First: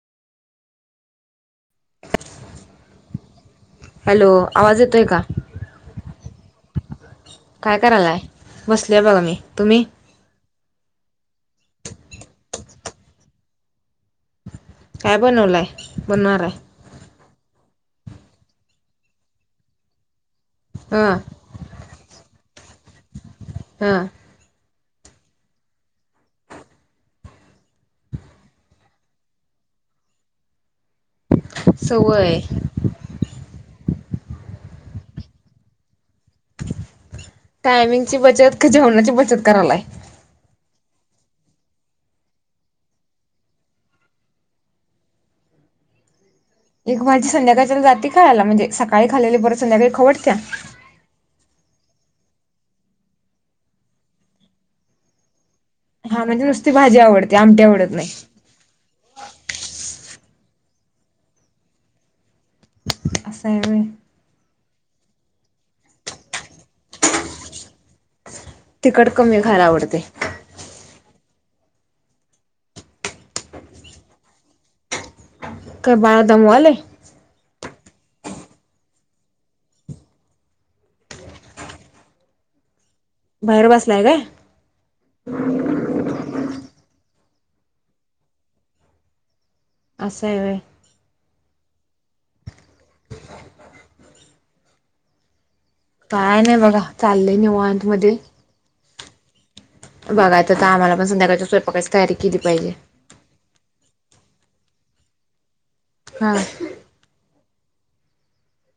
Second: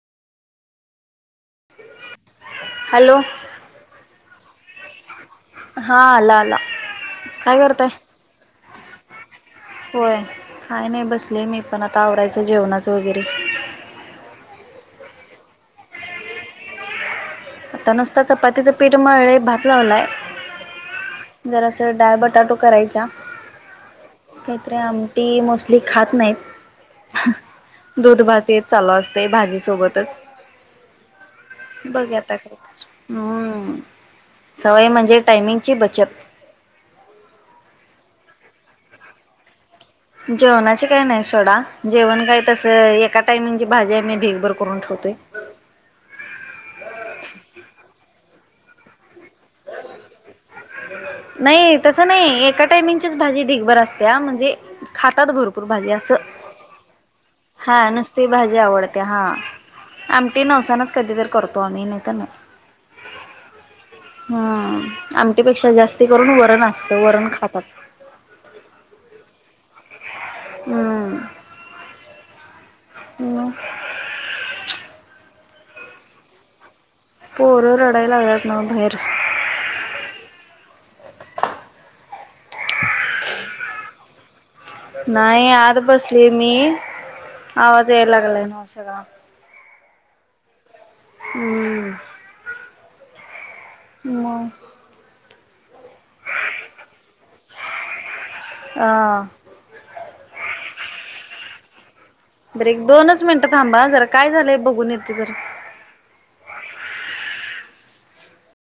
Hello! Hello! आवाज येतोय का? हा, आला आला. काय करायलाय, बसलोय बघा मी तुम्ही? होय काय नाही बसले मी पण, आता आवरायचं जेवणाचं वगैरे. काय बनवलाय बनवणार आहे? आता नुसत चपातीचं पीठ मळलय भात लावलाय. हा. जरास डाळ, बटाटो करायचा. हा. काहीतरीे आमटी मोस्टली खात नाहीत. दूध भात हेच चालू असतय भाजी सोबतच. बघ सवय हम्म, सवय म्हणजे टायमिंगची बचत. टायमिंगची बचत का जेवणाची बचत करालाय? जेवणाची काय नाही सोडा. जेवण काय तसं एका टायमिंगची भाजी आम्ही मी ढीकभर करून ठेवतोय. एक भाजी संध्याकाळच्याला जाती खायाला, म्हणजे सकाळी खालेली परत संध्याकाळी खाऊ वाटत्या? नाही तस नई, एका टाइमिंगचीच भाजी दिगभर असत्या म्हणजे खातात भरपूर भरपूर भाजी अस, हा म्हणजे नुसती भाजी आवडते आमटी हा आवडत नुसती नाही भाजी आवडते हा. आमटी नवसानच कधीतरी करतो आम्ही नाही तर नाही. असाय व्हय. हम्म आमटीपेक्षा जास्ती करून वरण असतं, वरण खातात. तिकट कमी खायला आवडतय. हम्म. मग. काय बाळ दमवालय? पोर रडाय लागल्यात् नवं बहीर. [inaudible] बाहेर बसलाय काय? नाही आत बसले मी. आवाज यायला लागलाय ना सगळा. असए व्हय. ह म. काय नाही बघा. चाललंय निवांतमध्ये. ह बघयचं आम्हाला पण संध्याकाच्या स्वयंपाकाच. तारी [unintelligible] बर एक दोनच मिनिटं थांबा हं जरा. काय झालंय बघून येते जरा. हा.